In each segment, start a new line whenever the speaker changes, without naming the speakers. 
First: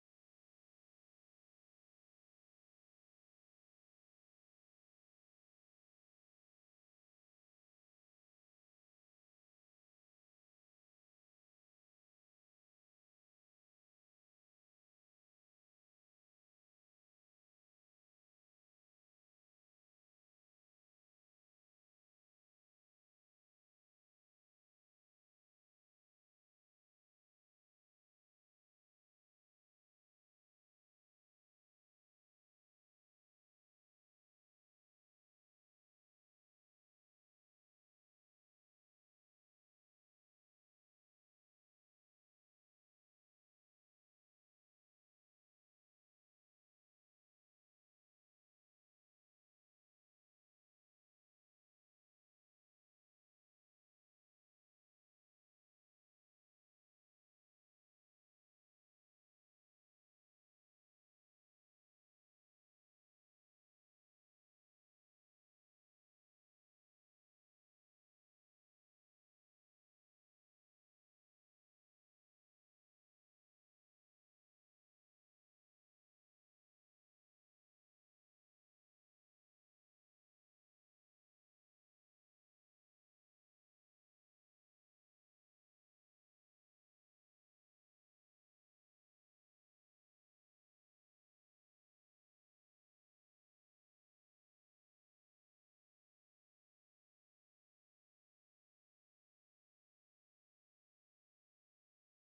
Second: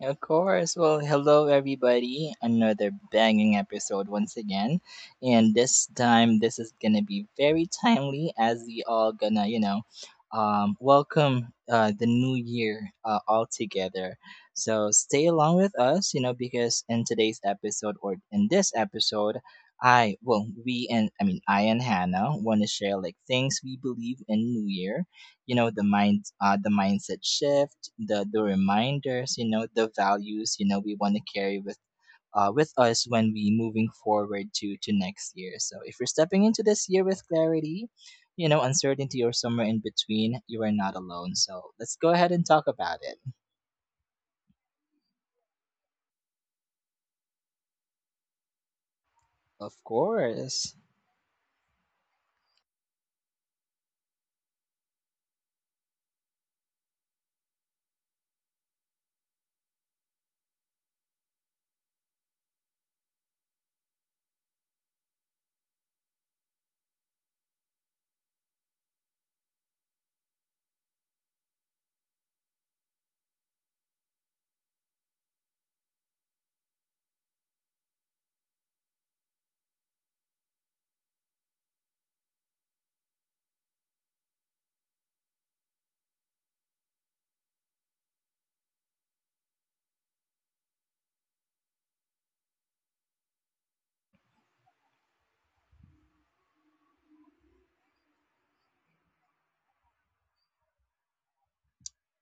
Of course. Well, hello everybody. Another banging episode once again. And this time this is going to be very timely as we all going to, welcome the new year all together. So stay along with us, you know, because in today's episode or in this episode, I well, we and I mean I and Hannah want to share like things we believe in new year, you know, the mind, the mindset shift, the reminders, you know, the values, you know, we want to carry with with us when we moving forward to next year. So if you're stepping into this year with clarity, you know, uncertainty, or somewhere in between, you are not alone. So let's go ahead and talk about it. Of course.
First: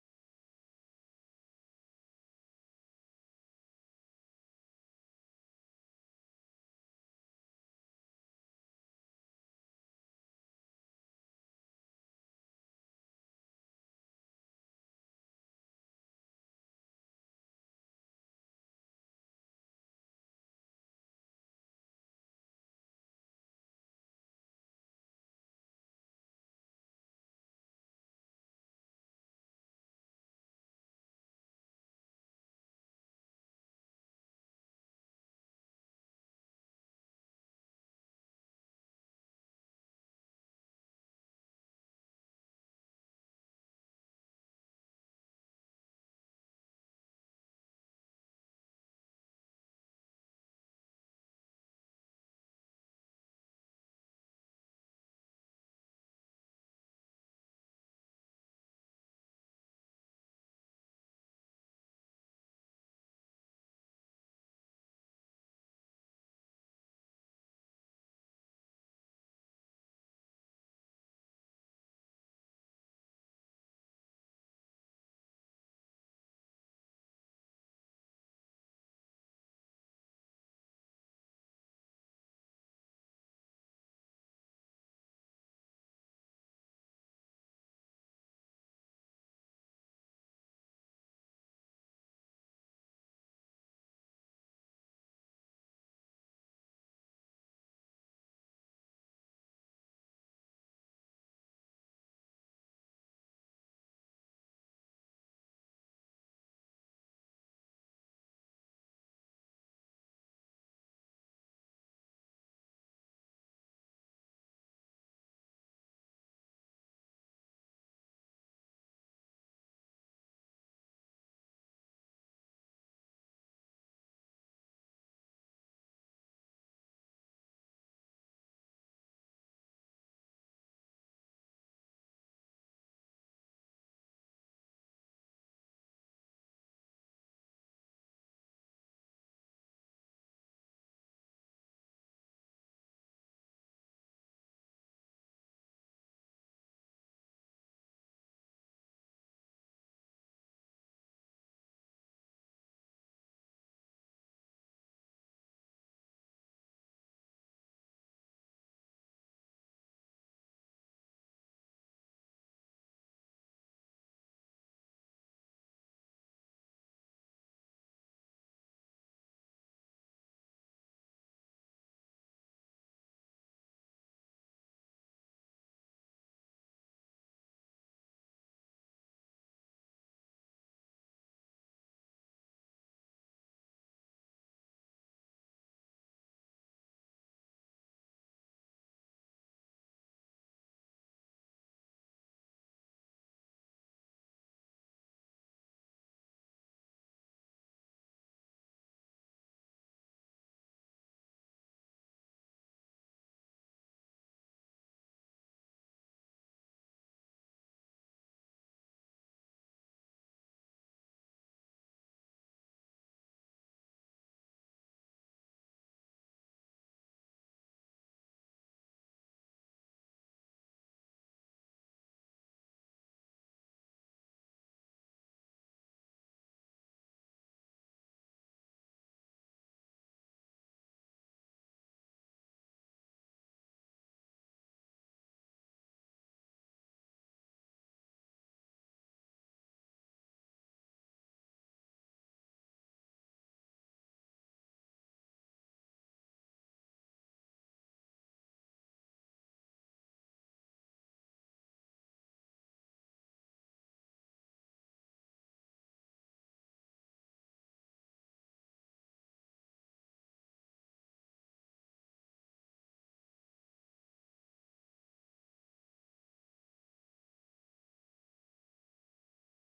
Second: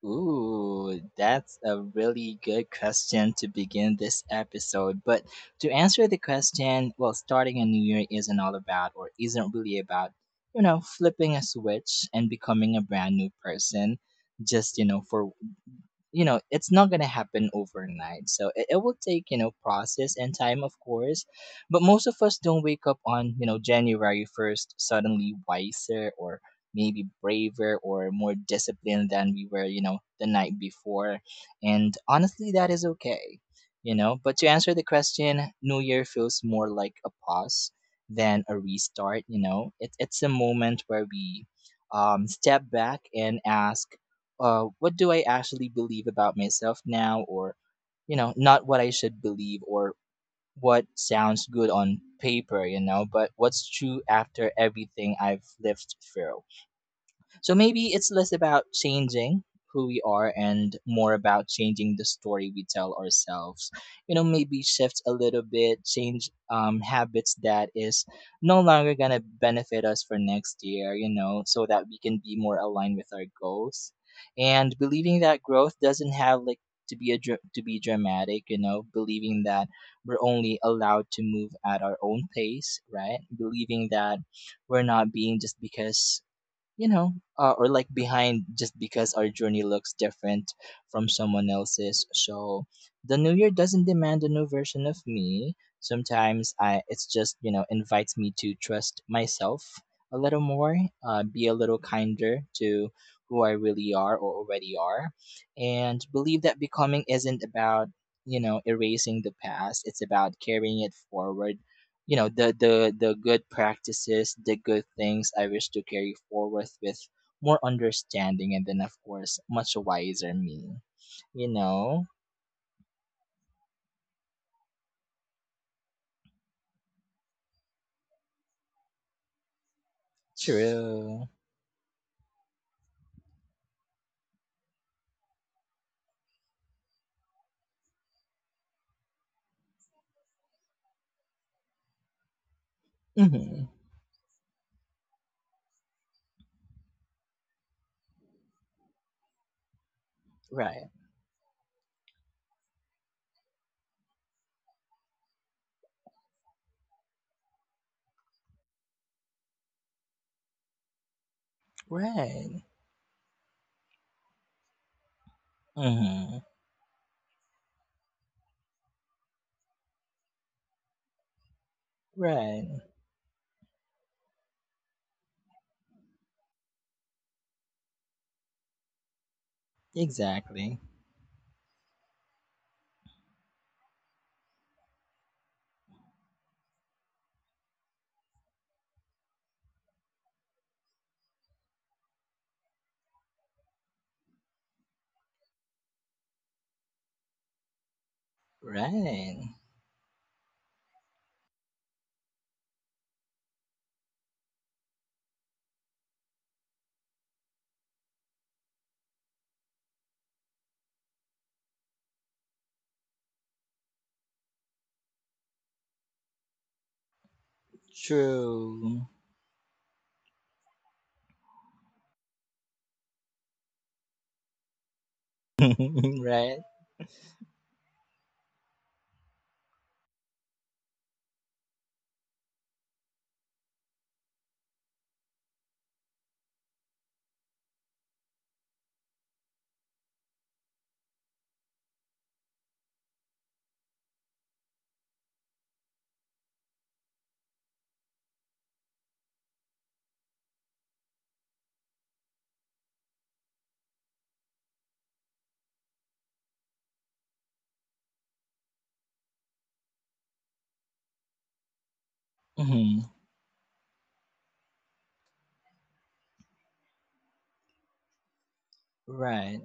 Ooh, that's a really good question to begin this episode. But to answer the question, well, starting a new year isn't all about or isn't really about, you know, flipping a switch and becoming a brand new person just, you know, for, you know, it's not gonna happen overnight. So it will take, you know, process and time of course. But most of us don't wake up on, you know, January 1st suddenly wiser or maybe braver or more disciplined than we were, you know, the night before. And honestly that is okay. You know, but to answer the question, new year feels more like a pause than a restart. You know, it's a moment where we, step back and ask, what do I actually believe about myself now, or, you know, not what I should believe or what sounds good on paper, you know, but what's true after everything I've lived through. So maybe it's less about changing who we are and more about changing the story we tell ourselves. You know, maybe shift a little bit, change habits that is no longer going to benefit us for next year, you know, so that we can be more aligned with our goals. And believing that growth doesn't have like to be dramatic, you know, believing that we're only allowed to move at our own pace, right? Believing that we're not being just because, you know, or like behind just because our journey looks different from someone else's. So the new year doesn't demand a new version of me. Sometimes I it's just, you know, invites me to trust myself a little more, be a little kinder to who I really are or already are, and believe that becoming isn't about, you know, erasing the past. It's about carrying it forward, you know, the the good practices, the good things I wish to carry forward with more understanding, and then of course much wiser me you know True. Mm-hmm. Right. Right. Mm-hmm. Right. Exactly. Right. True. Right. Mm-hmm. Right.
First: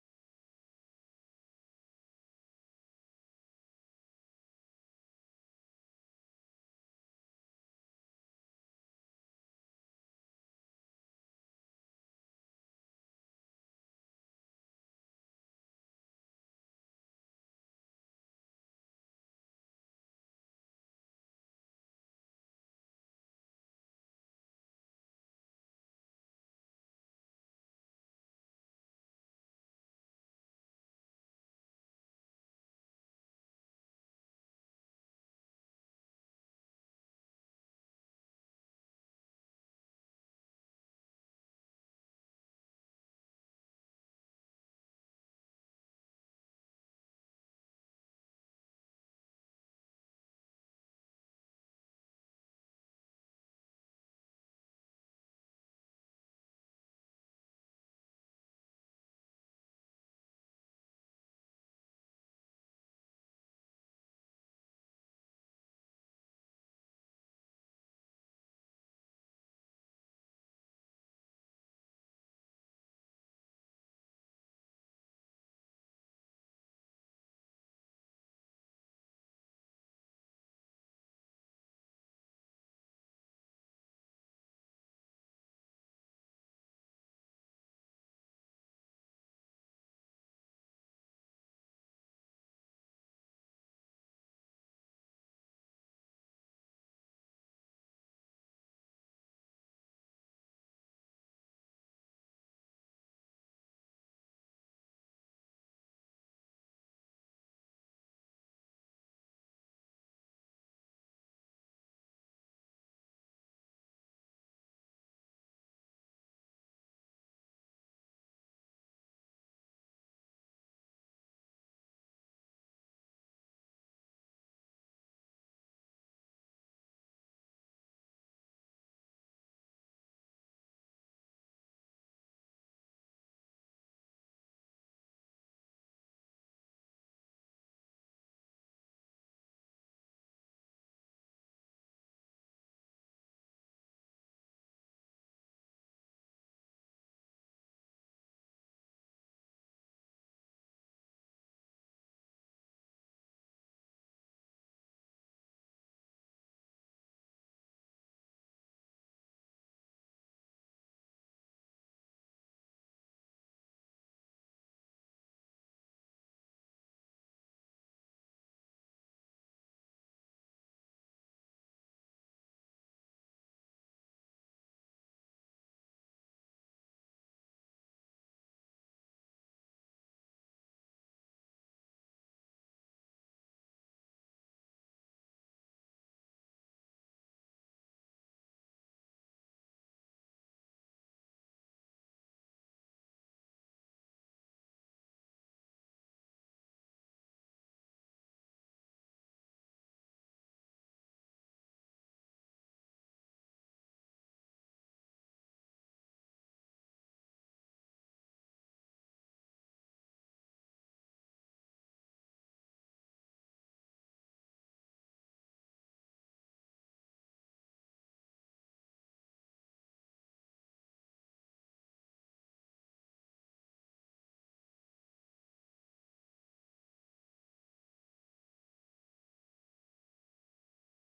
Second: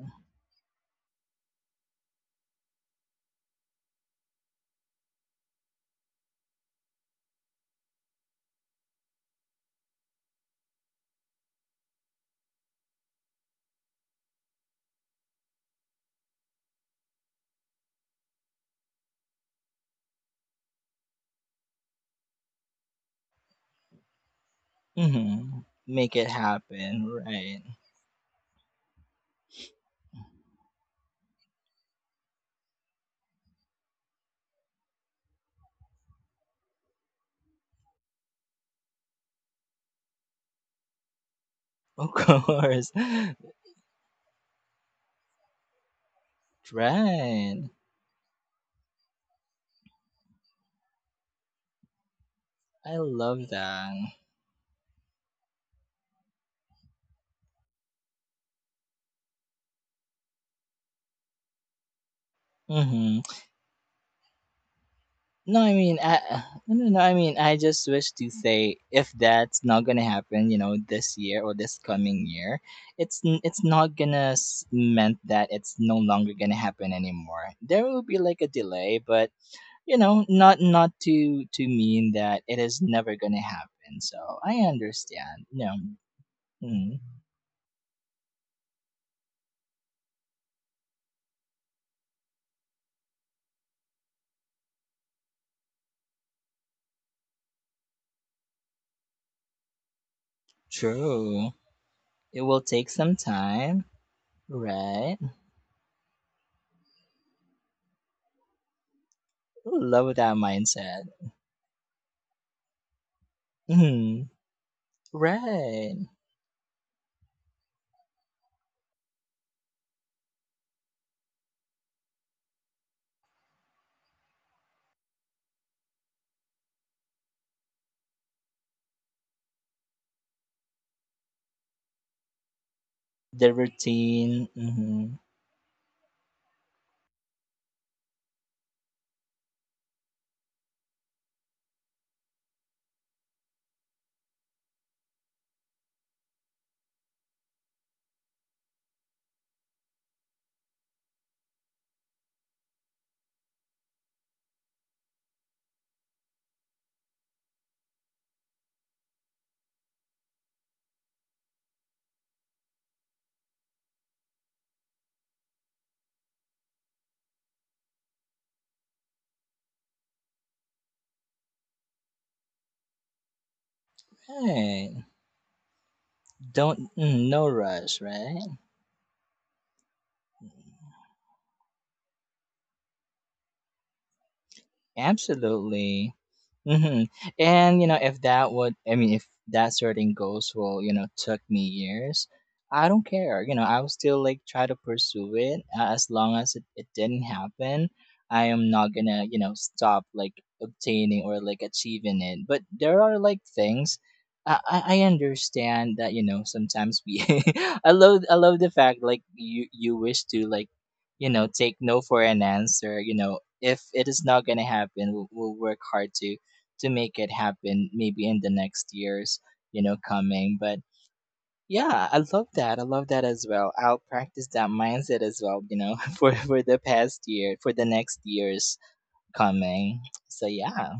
Mm-hmm. Make it happen. Right. Of course. Right. I love that. Mm-hmm. No, I mean, I no, no, no. I mean, I just wish to say if that's not gonna happen, you know, this year or this coming year, it's not gonna meant that it's no longer gonna happen anymore. There will be like a delay, but, you know, not to mean that it is never gonna happen. So I understand. No. Mm. True. It will take some time, right? Love that mindset. Hmm. Right. The routine, mhm. Right. Don't, no rush, right? Absolutely. Hmm. And you know, if that would, I mean, if that certain goals will, you know, took me years, I don't care. You know, I will still like try to pursue it, as long as it didn't happen. I am not gonna, you know, stop like obtaining or like achieving it. But there are like things. I understand that, you know, sometimes we, I love the fact like you wish to like, you know, take no for an answer, you know. If it is not going to happen, we'll work hard to make it happen maybe in the next years you know coming. But yeah, I love that. I love that as well. I'll practice that mindset as well, you know. for the past year, for the next years coming. So yeah.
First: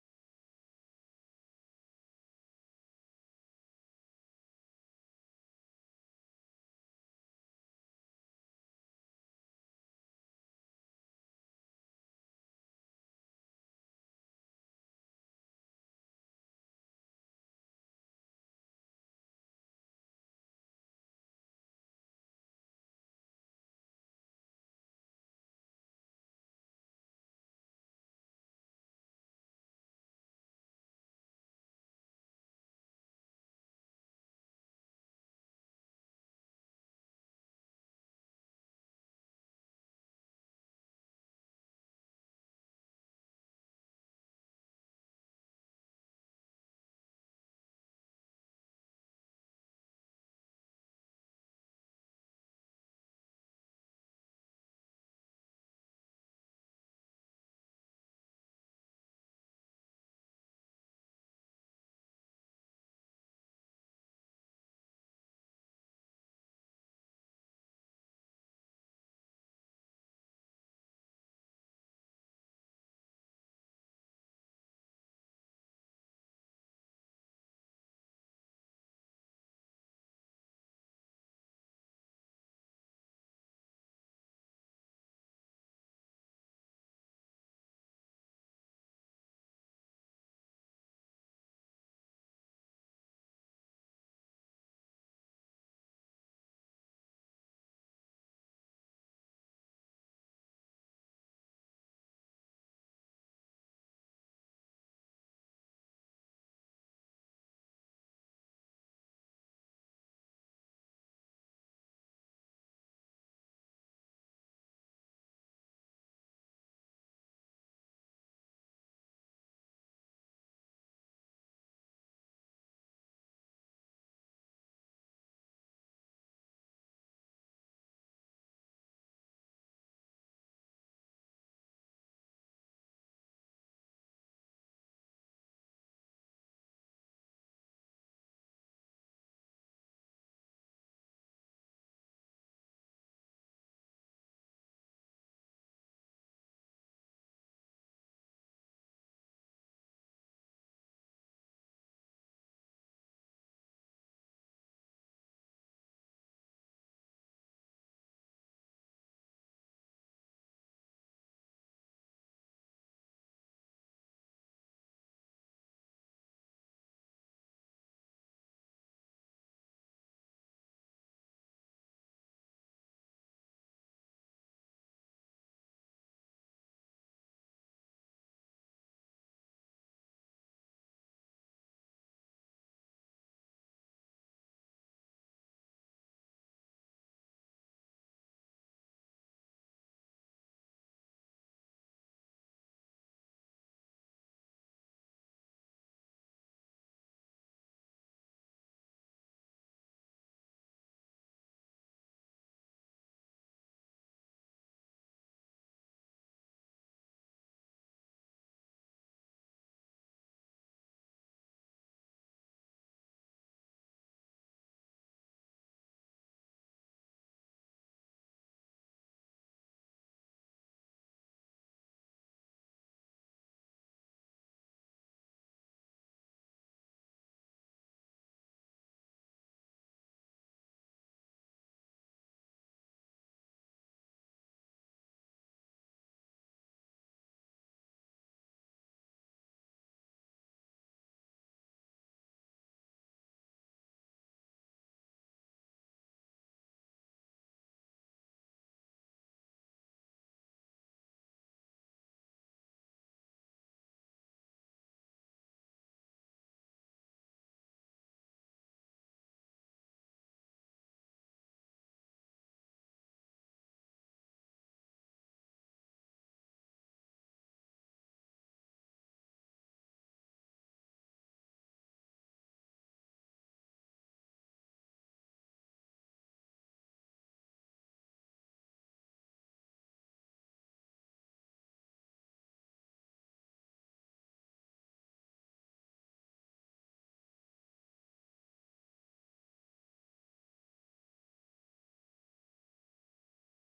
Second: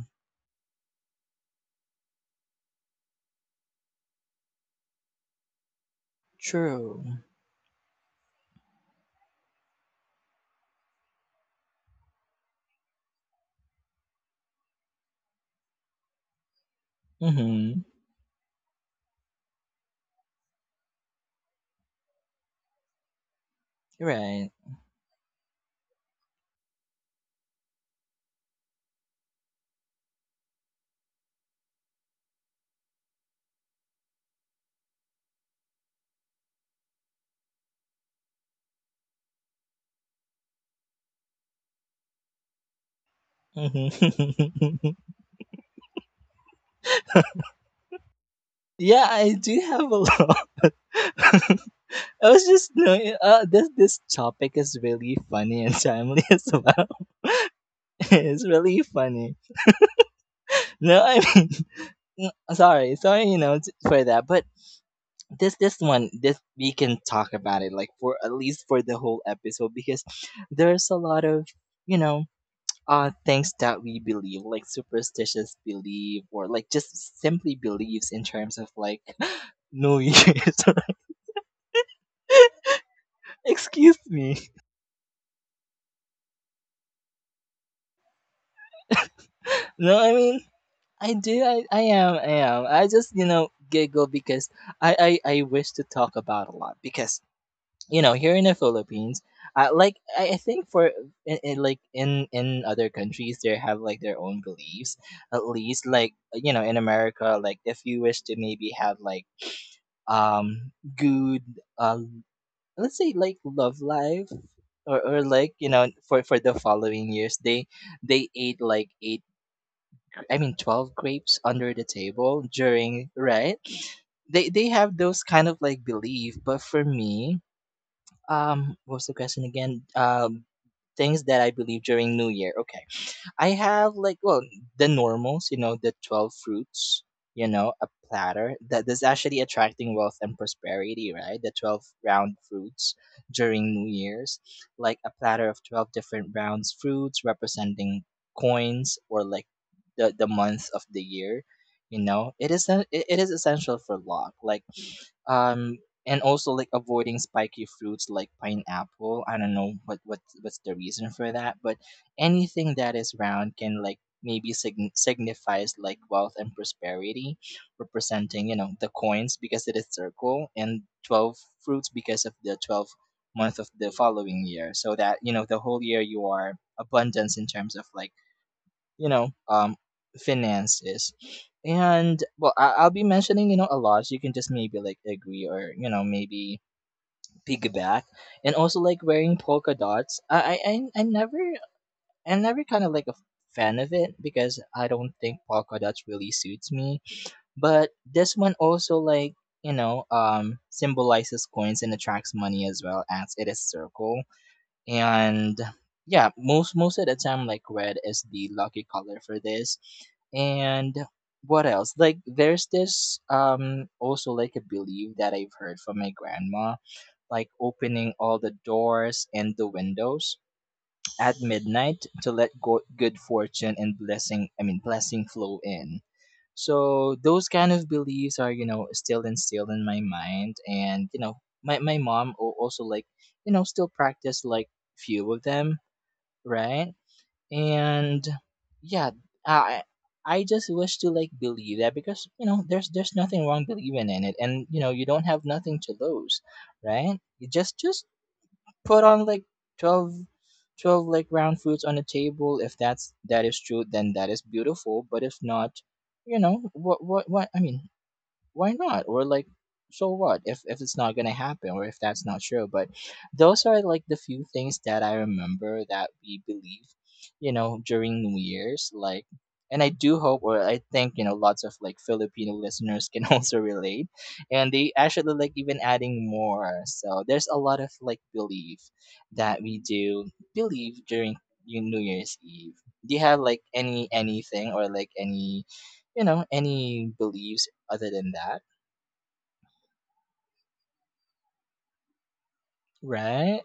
True. Mm-hmm. Right. Mm-hmm. Yeah, I do have a lot. I was just knowing, this topic is really funny and timely as well. It's really funny. No, I mean, sorry, sorry, you know, for that. But this we can talk about it like for at least for the whole episode, because there's a lot of, you know things that we believe, like superstitious belief or like just simply beliefs in terms of like New Year's. Excuse me. No, I mean I do. I am. I am. I just, giggle because I wish to talk about a lot, because, you know, here in the Philippines, like, I think for in, like in other countries they have like their own beliefs. At least like, you know, in America, like if you wish to maybe have like good, um let's say like love life, or like, you know, for the following years, they ate like eight gr- I mean 12 grapes under the table during. Right. They have those kind of like belief. But for me, what was the question again? Things that I believe during New Year. Okay. I have like, well, the normals, you know, the 12 fruits, a platter that is actually attracting wealth and prosperity, right? The 12 round fruits during New Year's, like a platter of 12 different rounds fruits representing coins or like the month of the year. You know, it is essential for luck. Like, um and also like avoiding spiky fruits like pineapple. I don't know what's the reason for that. But anything that is round can like maybe signifies like wealth and prosperity, representing, you know, the coins because it is circle, and 12 fruits because of the 12 month of the following year, so that, you know, the whole year you are abundance in terms of like, you know, finance is. And well, I'll be mentioning, you know, a lot, so you can just maybe like agree or, you know, maybe piggyback. And also like wearing polka dots, I never kind of like a fan of it, because I don't think polka dots really suits me. But this one also like, you know, symbolizes coins and attracts money, as well as it is circle. And yeah, most of the time like red is the lucky color for this. And what else, like, there's this, also like a belief that I've heard from my grandma, like opening all the doors and the windows at midnight to let good fortune and blessing, I mean blessing, flow in. So those kind of beliefs are, you know, still instilled in my mind. And you know, my mom also like, you know, still practice like few of them, right? And yeah, I I just wish to like believe that, because, you know, there's nothing wrong believing in it, and, you know, you don't have nothing to lose, right? You just put on like 12, 12 like round fruits on the table. If that is true, then that is beautiful. But if not, you know, what I mean, why not? Or like, so what if it's not gonna happen or if that's not true? But those are like the few things that I remember that we believe, you know, during New Year's. Like, and I do hope, or I think, you know, lots of like Filipino listeners can also relate, and they actually like even adding more. So there's a lot of like belief that we do believe during New Year's Eve. Do you have like anything or like any you know any beliefs other than that, right?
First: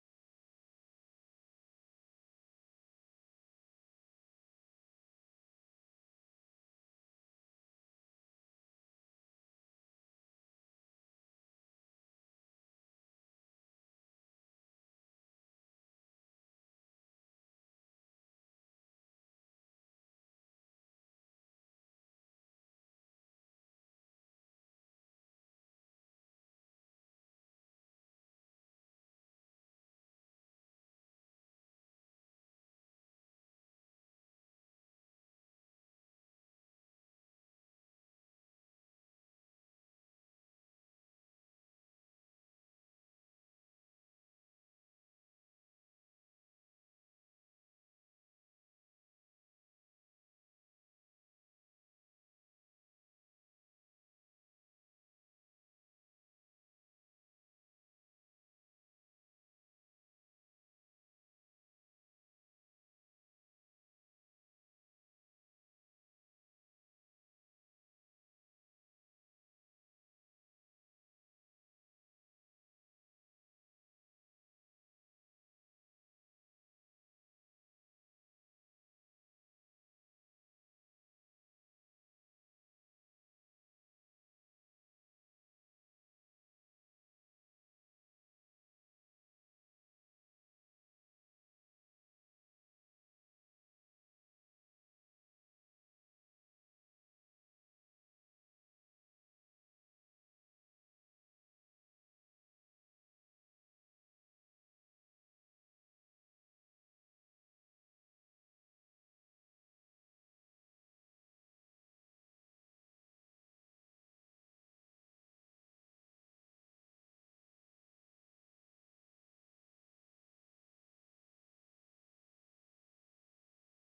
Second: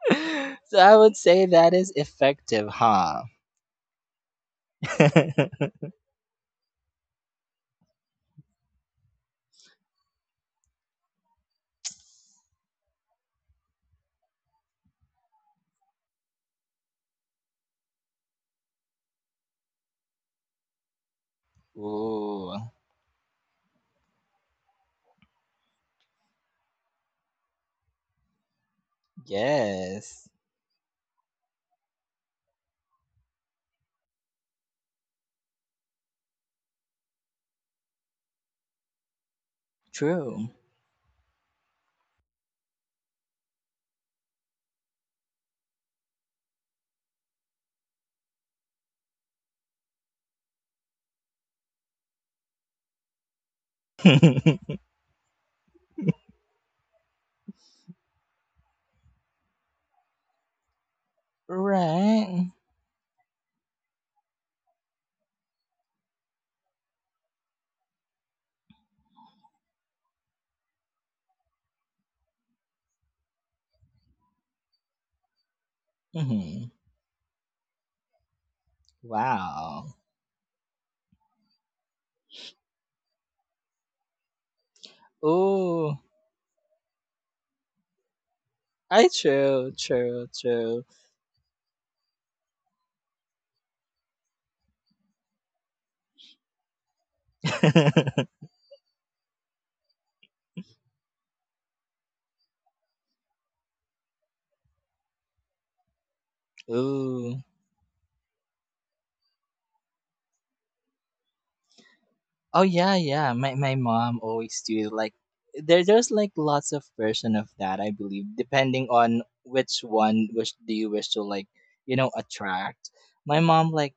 So I would say that is effective, huh? Ooh, yes, true. Right. Hmm. Wow. Ooh, I true, true, true. Ooh, oh yeah, yeah. My mom always do it, like there's like lots of version of that, I believe, depending on which do you wish to like, you know, attract. My mom, like,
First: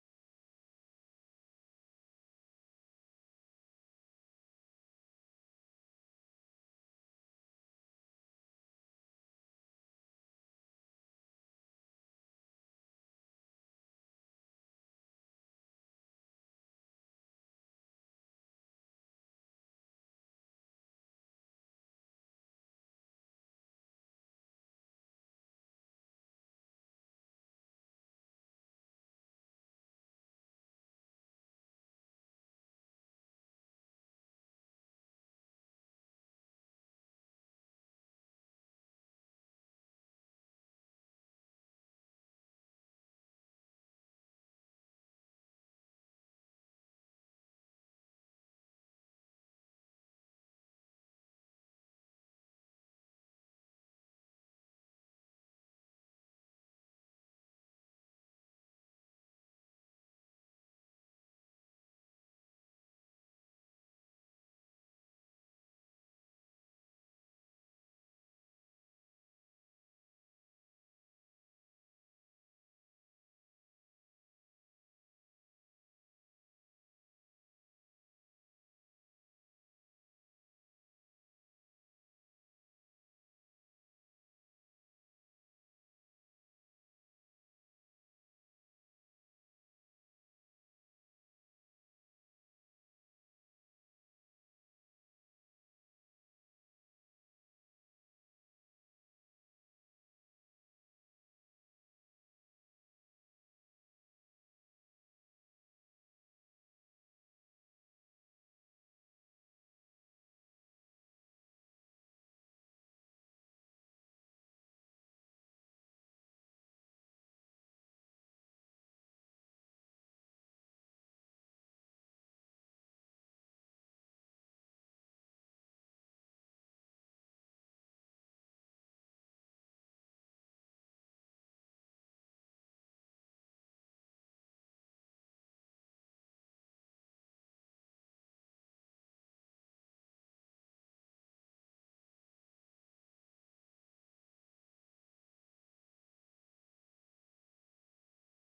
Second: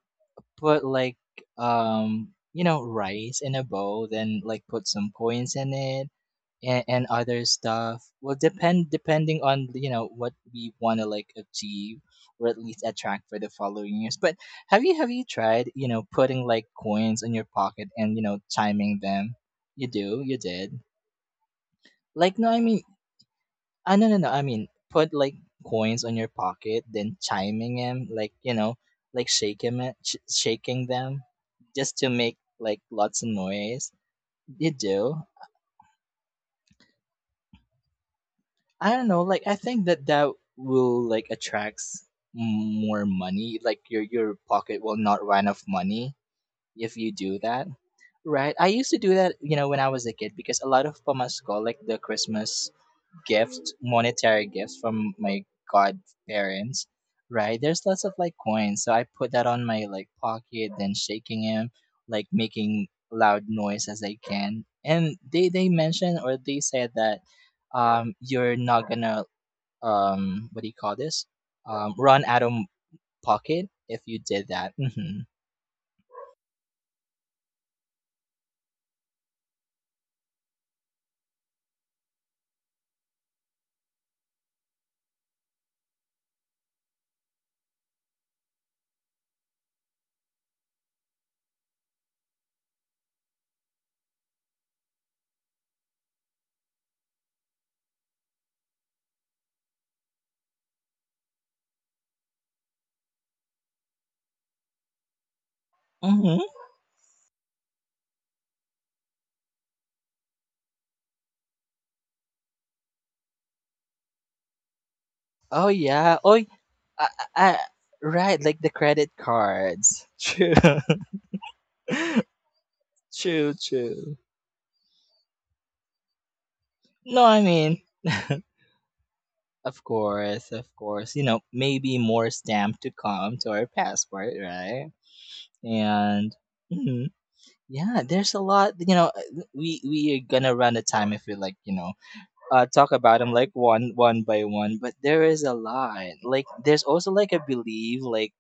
put like rice in a bowl, then like put some coins in it, and other stuff will depending on what we want to like achieve or at least attract for the following years. But have you tried putting like coins in your pocket and chiming them? You do? You did? Like, no, I mean, I... No, no, no, I mean, put like coins on your pocket, then chiming them, like, like shaking it, shaking them, just to make like lots of noise. You do? I don't know. Like, I think that will like attracts more money. Like, your pocket will not run of money if you do that. Right. I used to do that, when I was a kid, because a lot of pamasko, like the Christmas gift, monetary gifts from my godparents, right? There's lots of like coins. So I put that on my like pocket, then shaking him, like making loud noise as I can. And they mentioned or they said that you're not gonna, what do you call this, run out of pocket if you did that. Mm-hmm. Mm-hmm. Oh yeah, I, I, I- right, like the credit cards. True, true, true. No, I mean, of course, of course, maybe more stamp to come to our passport, right? And mhm. Yeah, there's a lot, we are gonna run out of time if we like, talk about them like one by one, but there is a lot. Like, there's also like a belief, like,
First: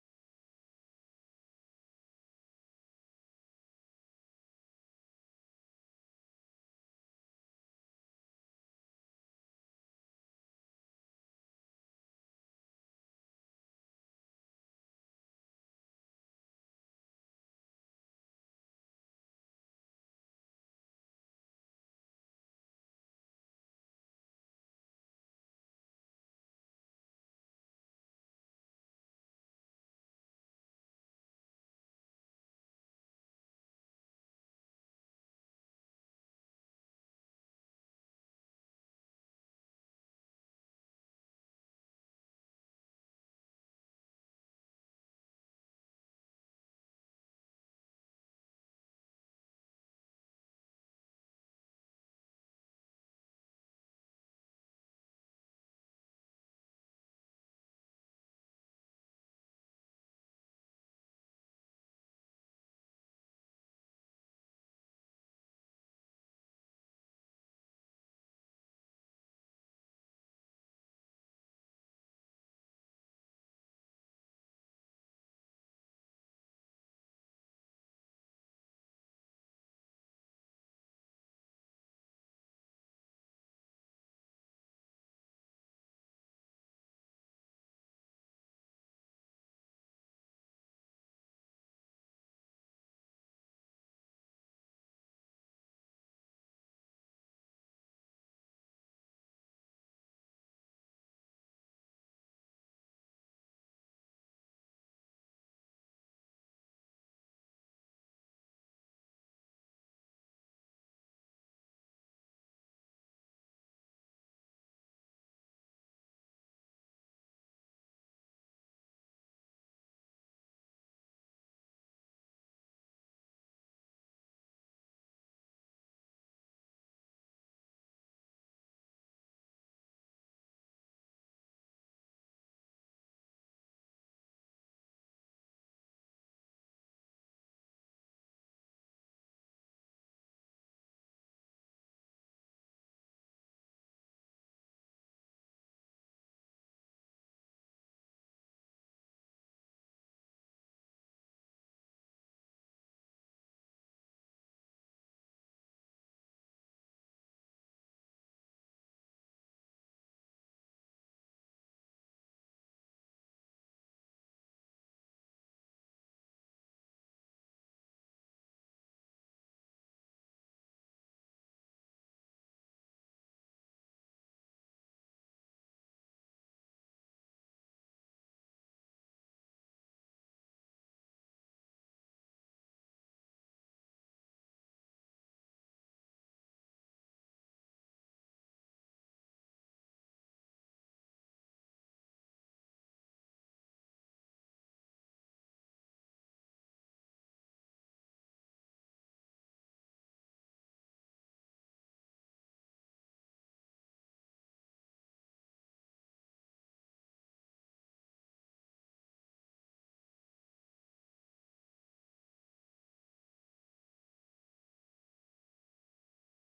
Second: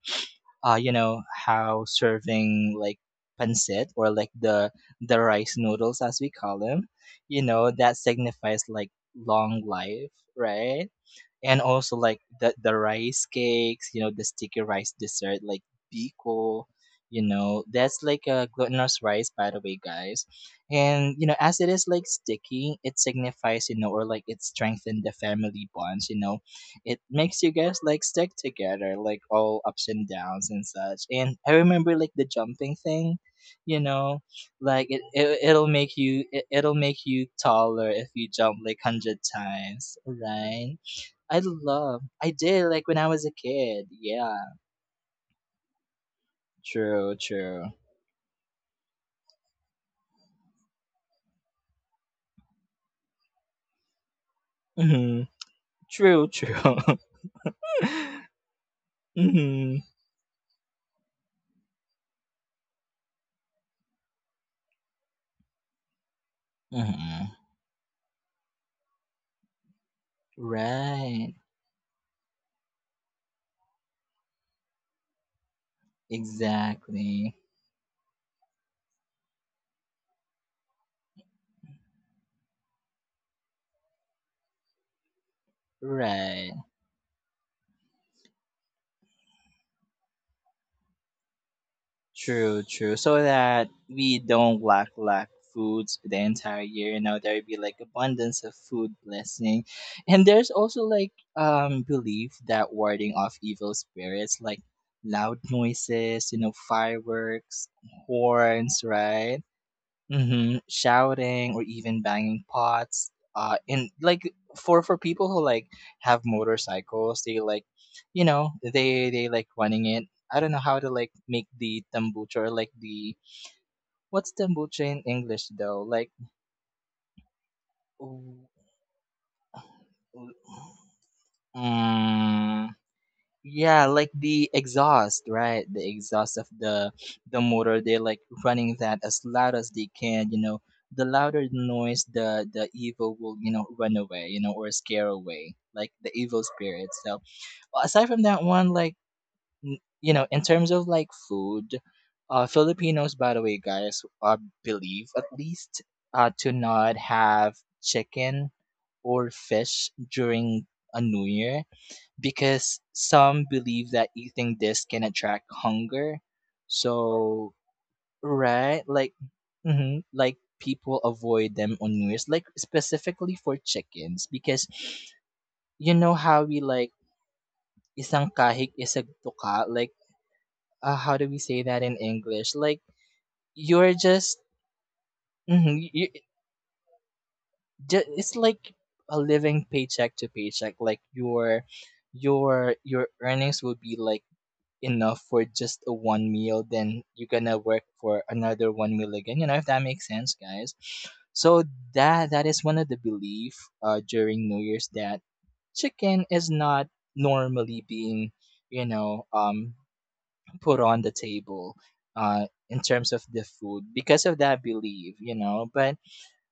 you know how serving like pancit or like the rice noodles, as we call them, that signifies like long life, right? And also like the rice cakes, the sticky rice dessert, like biko, that's like a glutinous rice, by the way, guys. And as it is like sticky, it signifies, or like it strengthens the family bonds. It makes you guys like stick together, like all ups and downs and such. And I remember like the jumping thing, you know, like it'll make you taller if you jump like 100 times, right? I love. I did like when I was a kid. Yeah. True. True. Mm-hmm. True. True. Mm-hmm. Mm-hmm. Right. Exactly. Right. True, true. So that we don't lack foods the entire year. There'd be like abundance of food blessing. And there's also like belief that warding off evil spirits, like loud noises, fireworks, horns, right? Mhm, shouting or even banging pots. And like, for people who like have motorcycles, they like, they like running it. I don't know how to like make the tambucha or like the, what's tambucha in English, though. Like, w- w- mm, yeah, like the exhaust, right? The exhaust of the motor, they're like running that as loud as they can. The louder the noise, the evil will, run away, or scare away, like the evil spirit. So, well, aside from that one, like, in terms of like food, Filipinos, by the way, guys, believe at least, to not have chicken or fish during a new year, because some believe that eating this can attract hunger. So, right, like, like, people avoid them on New Year's, like specifically for chickens, because you know how we like isang kahig isang tuka, like, how do we say that in English? Like, you're just, mhm, you, it's like a living paycheck to paycheck, like your earnings will be like enough for just a one meal, then you're gonna work for another one meal again. You know if that makes sense, guys. So, that is one of the belief, during New Year's, that chicken is not normally being, you know um put on the table, in terms of the food, because of that belief, you know, but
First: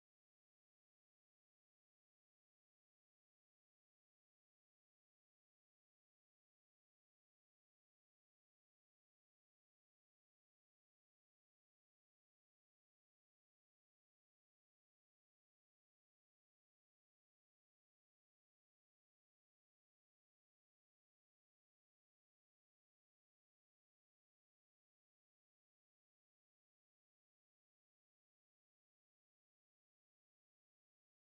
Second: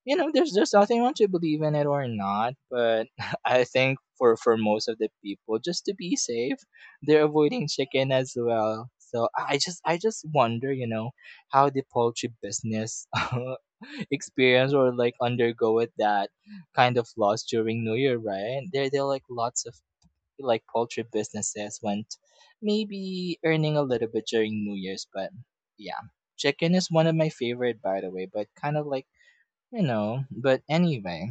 there's nothing wrong to believe in it or not. But I think for most of the people, just to be safe, they're avoiding chicken as well. So I just wonder, how the poultry business experience or like undergo with that kind of loss during new year, right? There like lots of like poultry businesses went, maybe earning a little bit during new year's, but yeah. Chicken is one of my favorite, by the way, but kind of like, but anyway.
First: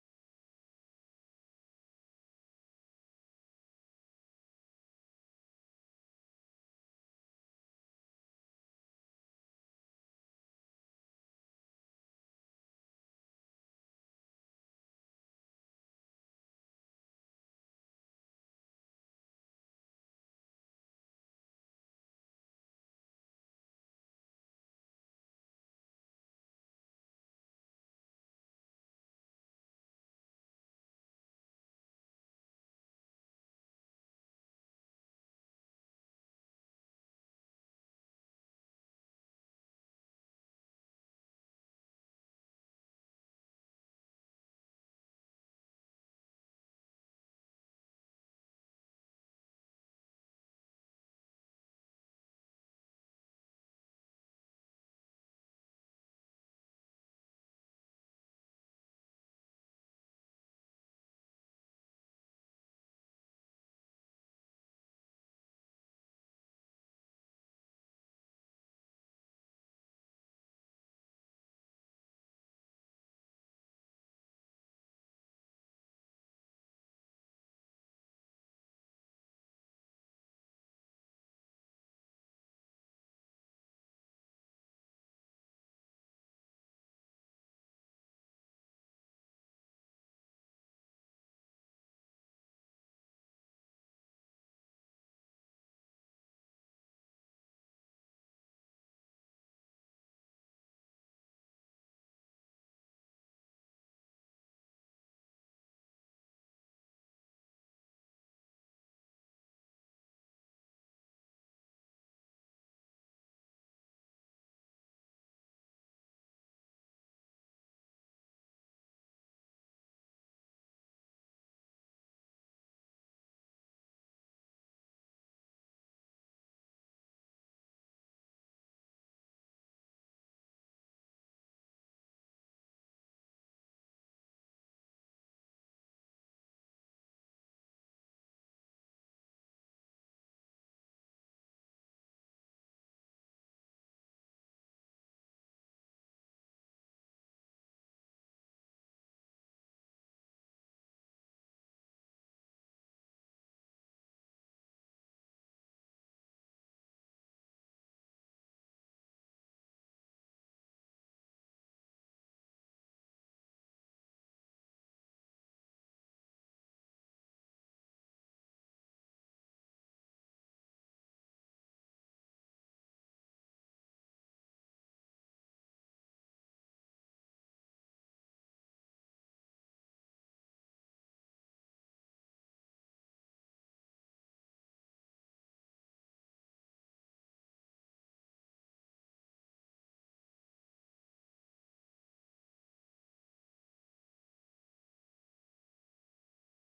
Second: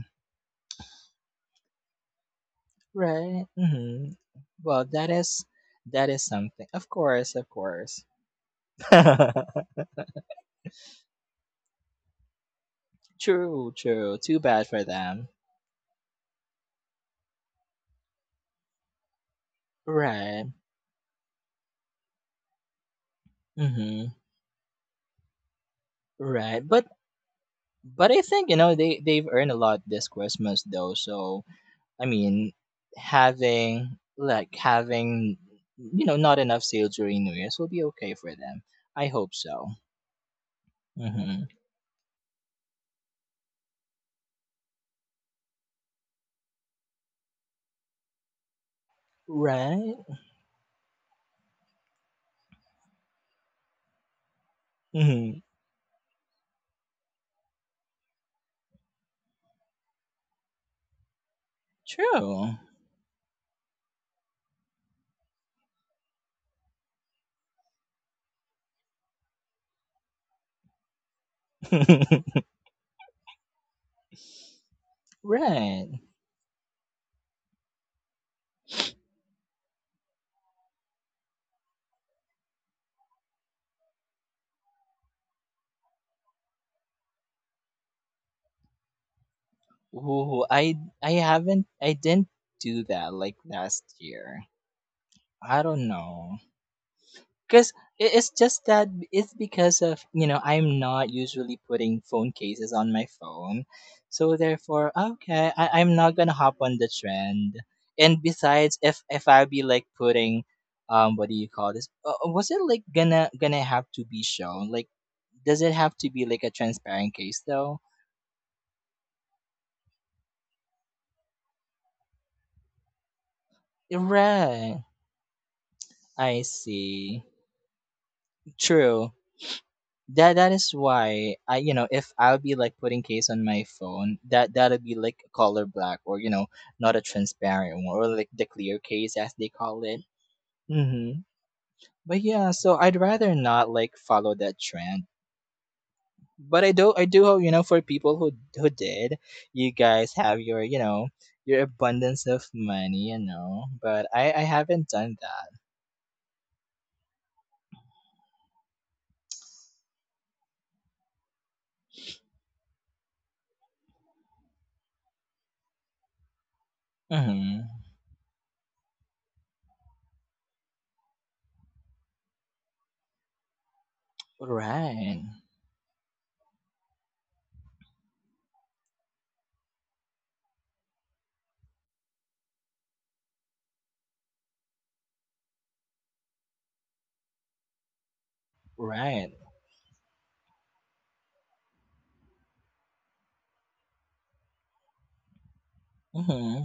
Right, hmm. Well, that is something, of course, of course. True, true. Too bad for them. Right. Mm-hmm. Right. But I think, they they've earned a lot this Christmas, though. So, I mean, having not enough sales during new year's will be okay for them. I hope so. Mm-hmm. Right. Mm-hmm. True. Right. Ooh, I didn't do that like last year. I don't know. Cuz it's just that it's because of, I'm not usually putting phone cases on my phone. So therefore, okay, I'm not going to hop on the trend. And besides, if I be like putting, what do you call this? Was it like gonna have to be shown? Like, does it have to be like a transparent case, though? Right. I see. True. That is why I, if I'll be like putting case on my phone, that'll be like color black, or not a transparent one, or like the clear case as they call it. Mm-hmm. But yeah, so I'd rather not like follow that trend. But I do hope, for people who did, you guys have your, your abundance of money, you know. But I haven't done that. Mm-hmm. Right. Right. Mm-hmm.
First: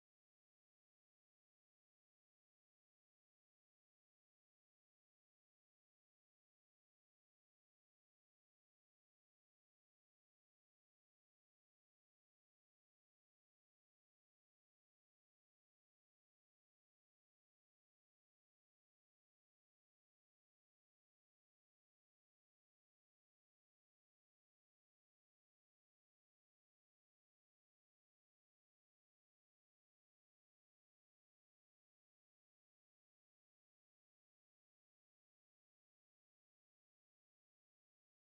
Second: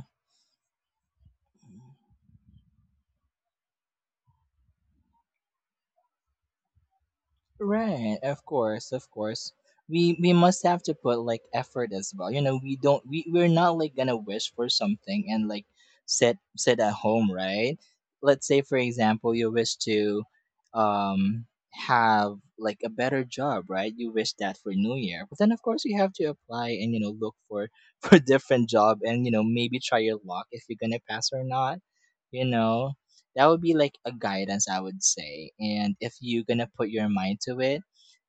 Right, of course, of course. We must have to put like effort as well. You know, we don't, we're not like gonna wish for something and like sit at home, right? Let's say for example you wish to, um have like a better job, right? You wish that for New Year. But then, of course, you have to apply and look for for different job, and maybe try your luck if you're gonna pass or not, you know that would be like a guidance, I would say. And if you're gonna put your mind to it,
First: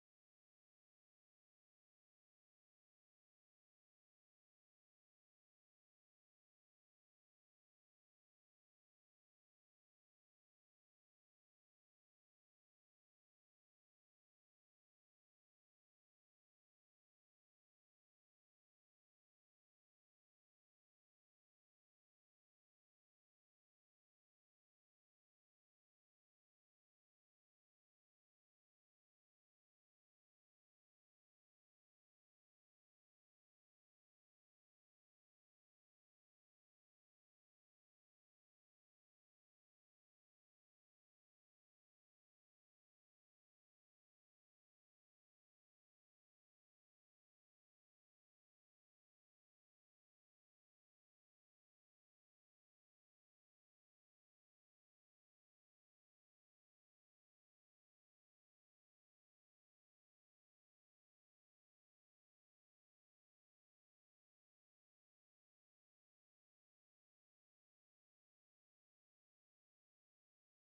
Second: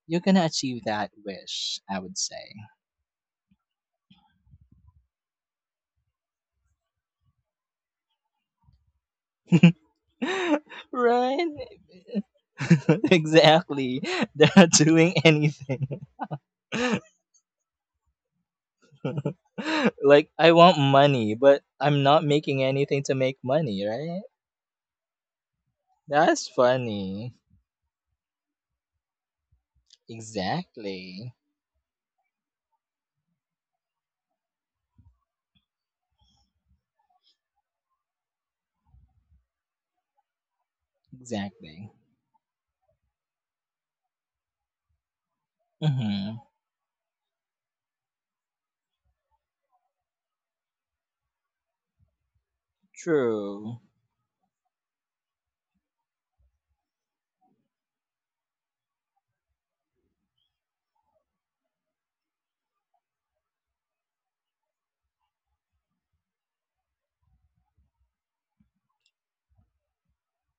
you're gonna achieve that wish, I would say. Right. Exactly. They're not doing anything. Like, I want money, but I'm not making anything to make money, right? That's funny. Exactly. Exactly. Mm-hmm. True.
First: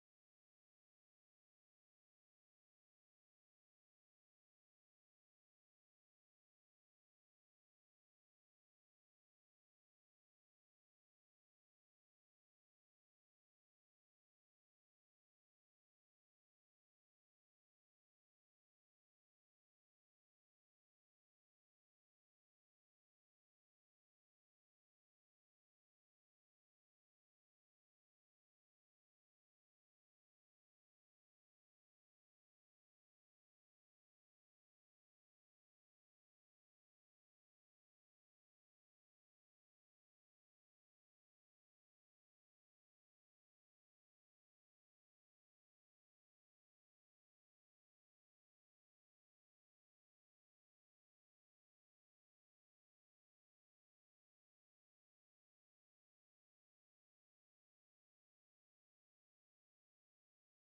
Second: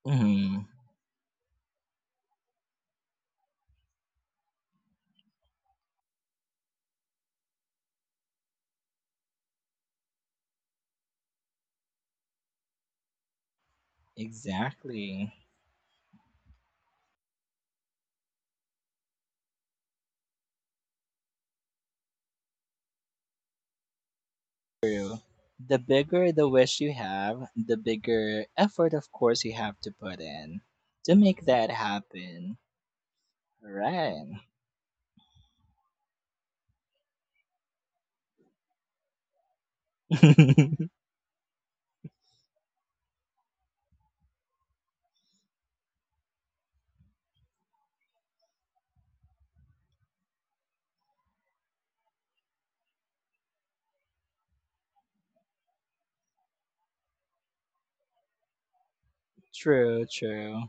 Mm-hmm. Exactly. True. The bigger the wish you have, the bigger effort, of course, you have to put in to make that happen. Right. True, true.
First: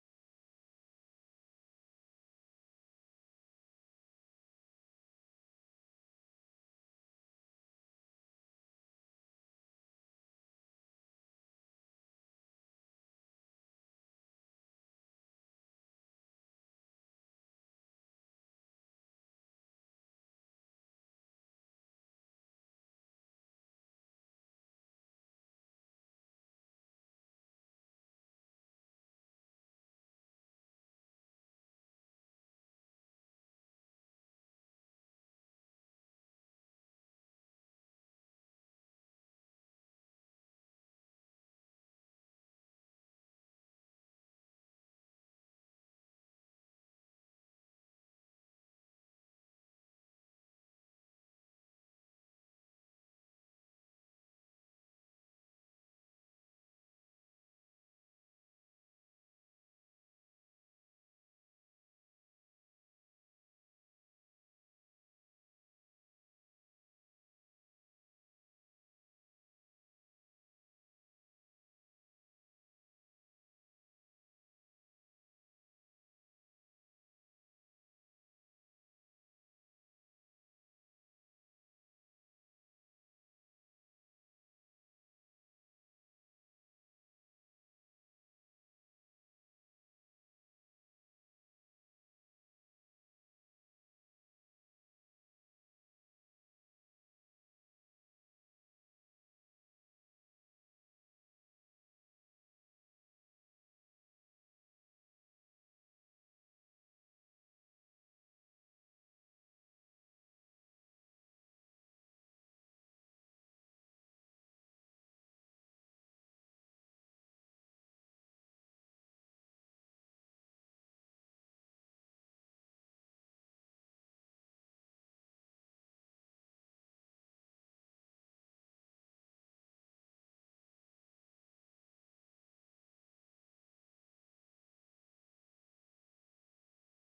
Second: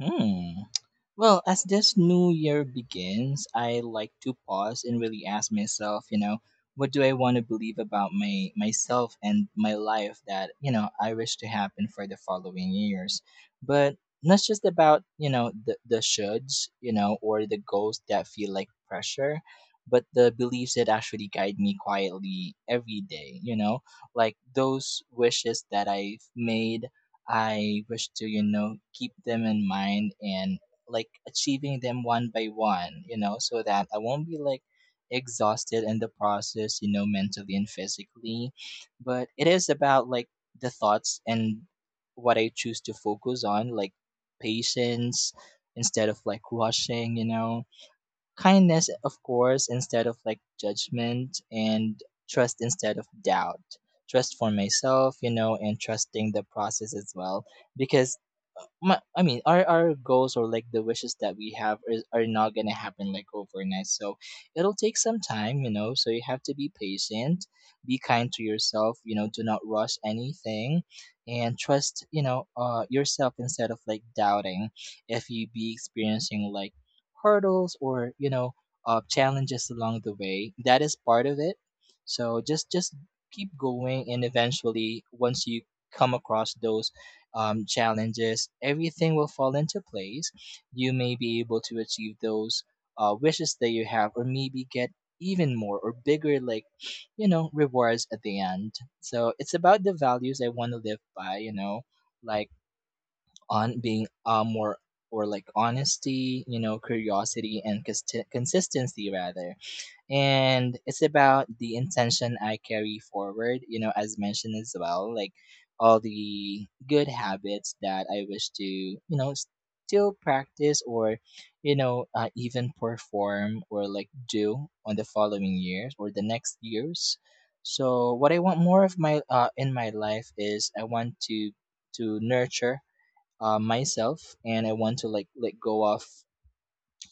Hmm. Well, as this new year begins, I like to pause and really ask myself, what do I want to believe about my myself and my life that, I wish to happen for the following years. But not just about, the, shoulds, or the goals that feel like pressure, but the beliefs that actually guide me quietly every day, like those wishes that I've made, I wish to, keep them in mind, and like achieving them one by one, so that I won't be like exhausted in the process, mentally and physically. But it is about like the thoughts and what I choose to focus on, like patience instead of like rushing, kindness, of course, instead of like judgment, and trust instead of doubt. Trust for myself, and trusting the process as well, because my, I mean, our goals, or like the wishes that we have, are not gonna happen like overnight. So it'll take some time. So you have to be patient, be kind to yourself. You know, do not rush anything, and trust, yourself instead of like doubting, if you be experiencing like hurdles, or challenges along the way. That is part of it. So just keep going, and eventually, once you come across those, challenges, everything will fall into place. You may be able to achieve those, wishes that you have, or maybe get even more or bigger, like, rewards at the end. So it's about the values I want to live by, like on being, more or like honesty, curiosity, and consistency, rather. And it's about the intention I carry forward, as mentioned as well, like all the good habits that I wish to, still practice, or, even perform or like do on the following years or the next years. So what I want more of my in my life is I want to nurture myself, and I want to, like, let go of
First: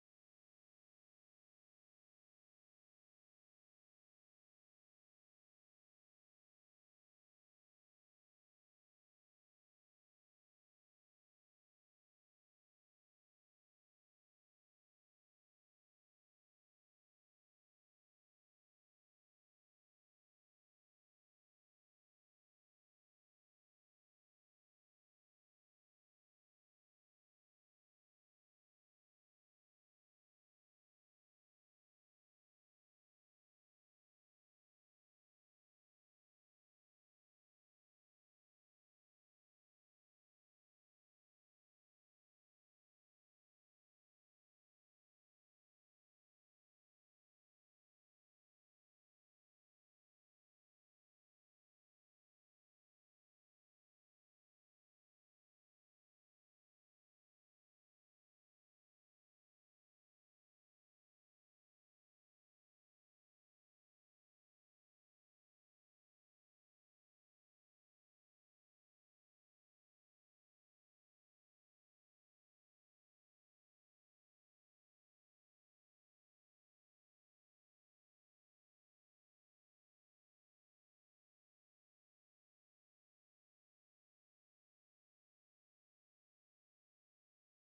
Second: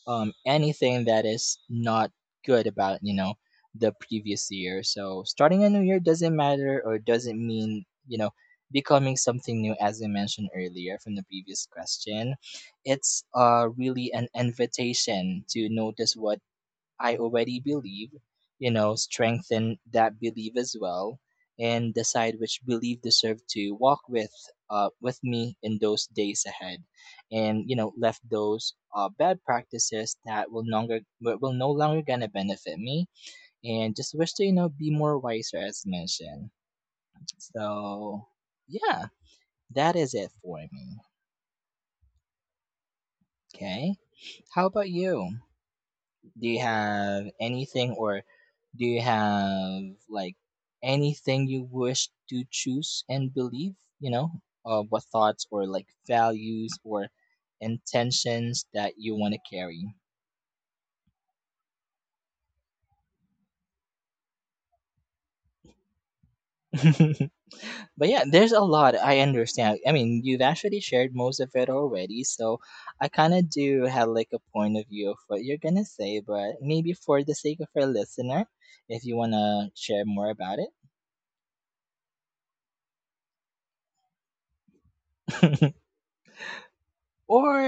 anything that is not good about the previous year. So starting a new year doesn't matter or doesn't mean, you know, becoming something new, as I mentioned earlier from the previous question. It's really an invitation to notice what I already believe, you know, strengthen that belief as well, and decide which belief deserve to walk with me in those days ahead, and, you know, left those bad practices that will no longer gonna benefit me, and just wish to, you know, be more wiser as mentioned. So yeah, that is it for me. Okay, how about you? Do you have anything, or do you have, like, anything you wish to choose and believe, you know, what thoughts or like values or intentions that you want to carry? But yeah, there's a lot. I understand. I mean, you've actually shared most of it already, so I kind of do have like a point of view of what you're gonna say, but maybe for the sake of our listener, if you wanna share more about it. Or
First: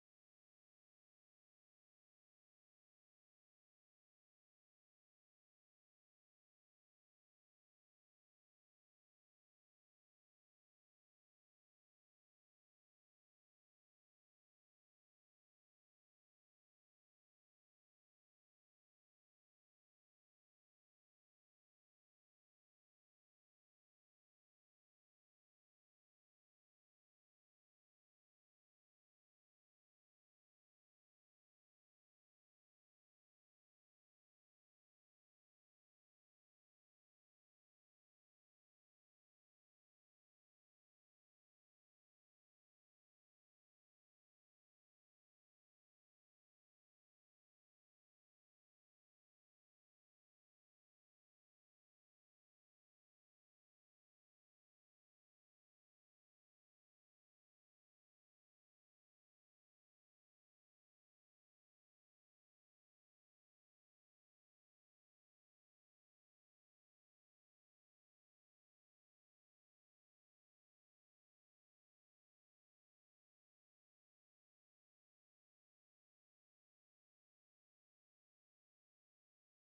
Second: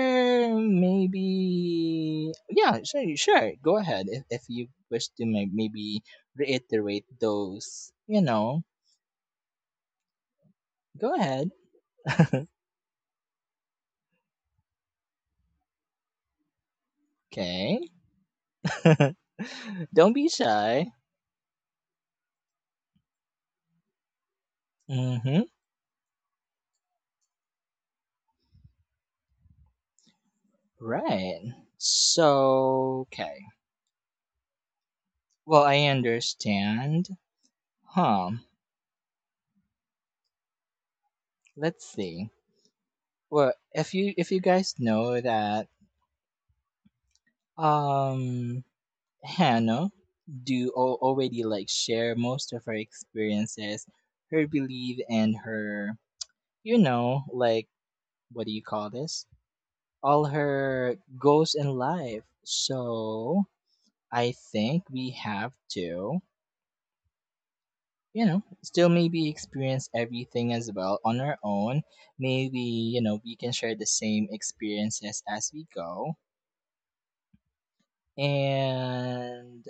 maybe, yeah, sure, sure. Go ahead if, you wish to maybe reiterate those. You know, go ahead. Okay. Don't be shy. Mm-hmm. Right. So, okay. Well, I understand. Huh. Let's see. Well, if you guys know that um Hannah already like share most of her experiences, her belief, and her, you know, like, what do you call this? All her goals in life. So I think we have to, you know, still maybe experience everything as well on our own. Maybe, you know, we can share the same experiences as we go. And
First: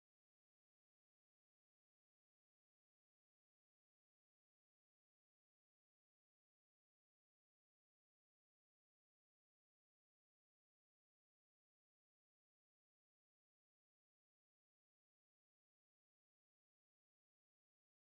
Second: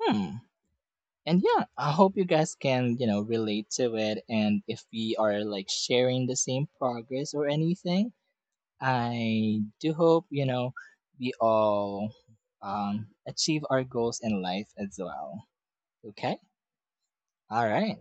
hmm, and yeah, I hope you guys can, you know, relate to it. And if we are like sharing the same progress or anything, I do hope, you know, we all achieve our goals in life as well. Okay. All right.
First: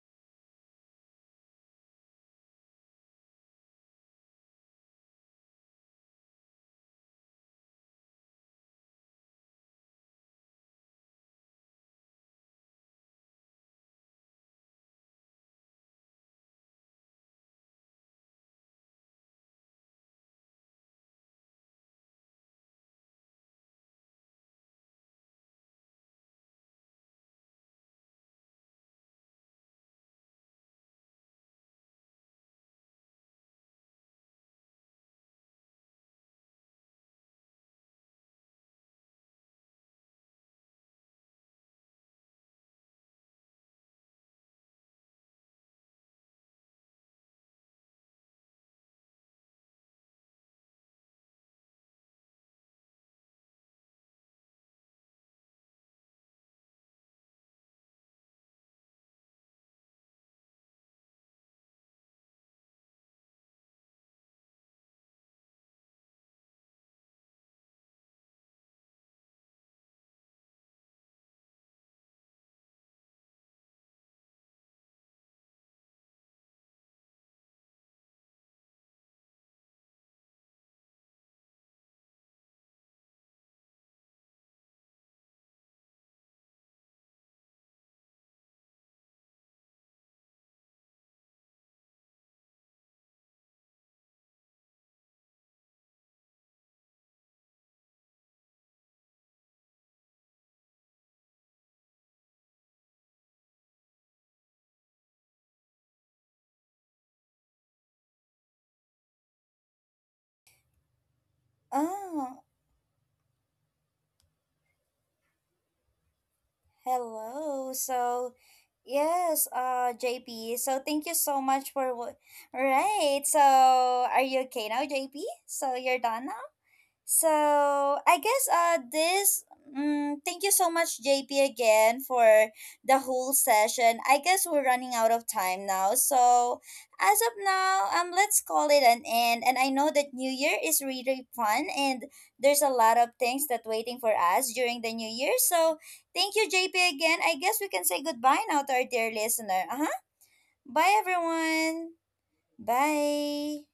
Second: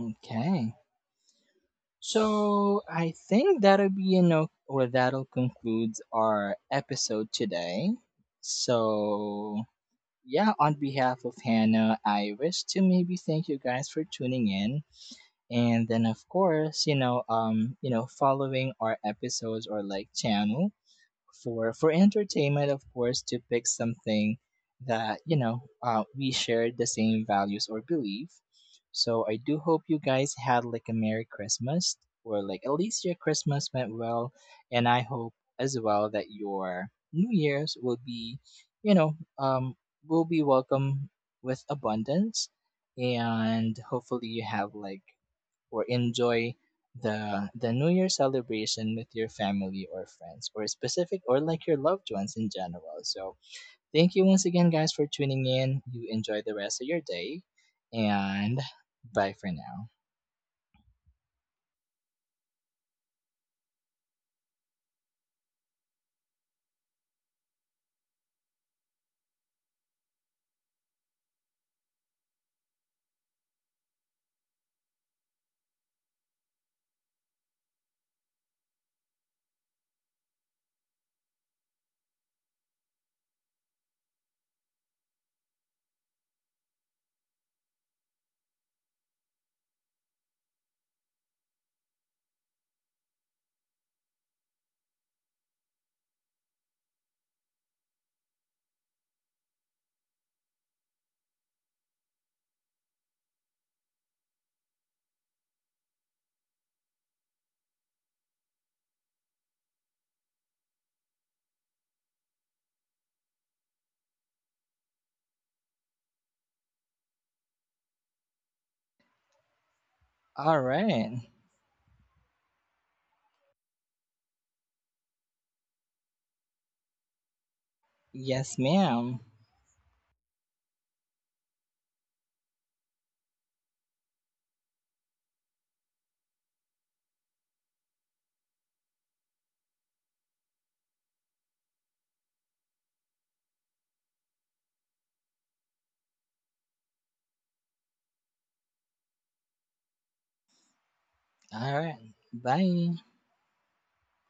Okay. So I think that'll be, you know, or that'll conclude our episode today. So yeah, on behalf of Hannah, I wish to maybe thank you guys for tuning in, and then, of course, you know, you know, following our episodes or like channel for entertainment, of course, to pick something that, you know, we share the same values or belief. So I do hope you guys had like a merry Christmas, or like at least your Christmas went well, and I hope as well that your new year's will be, you know um will be welcome with abundance, and hopefully you have like, or enjoy, the new year celebration with your family or friends or specific or like your loved ones in general. So thank you once again, guys, for tuning in. You enjoy the rest of your day. And bye for now.
Oh, hello. JP,
All
so thank you
right.
so much for what. Right. So, are you okay now, JP? So, you're done So I guess
Yes, ma'am.
this mm, Thank you so much, JP, again for the whole session. I guess we're running out of time now. So as of now, let's call it an end. And I know that New Year is really fun and there's a lot of things that waiting for us during the New Year. So thank you, JP, again. I guess we can say goodbye now to our dear listener. Uh-huh. Bye
All right.
everyone.
Bye.
Bye.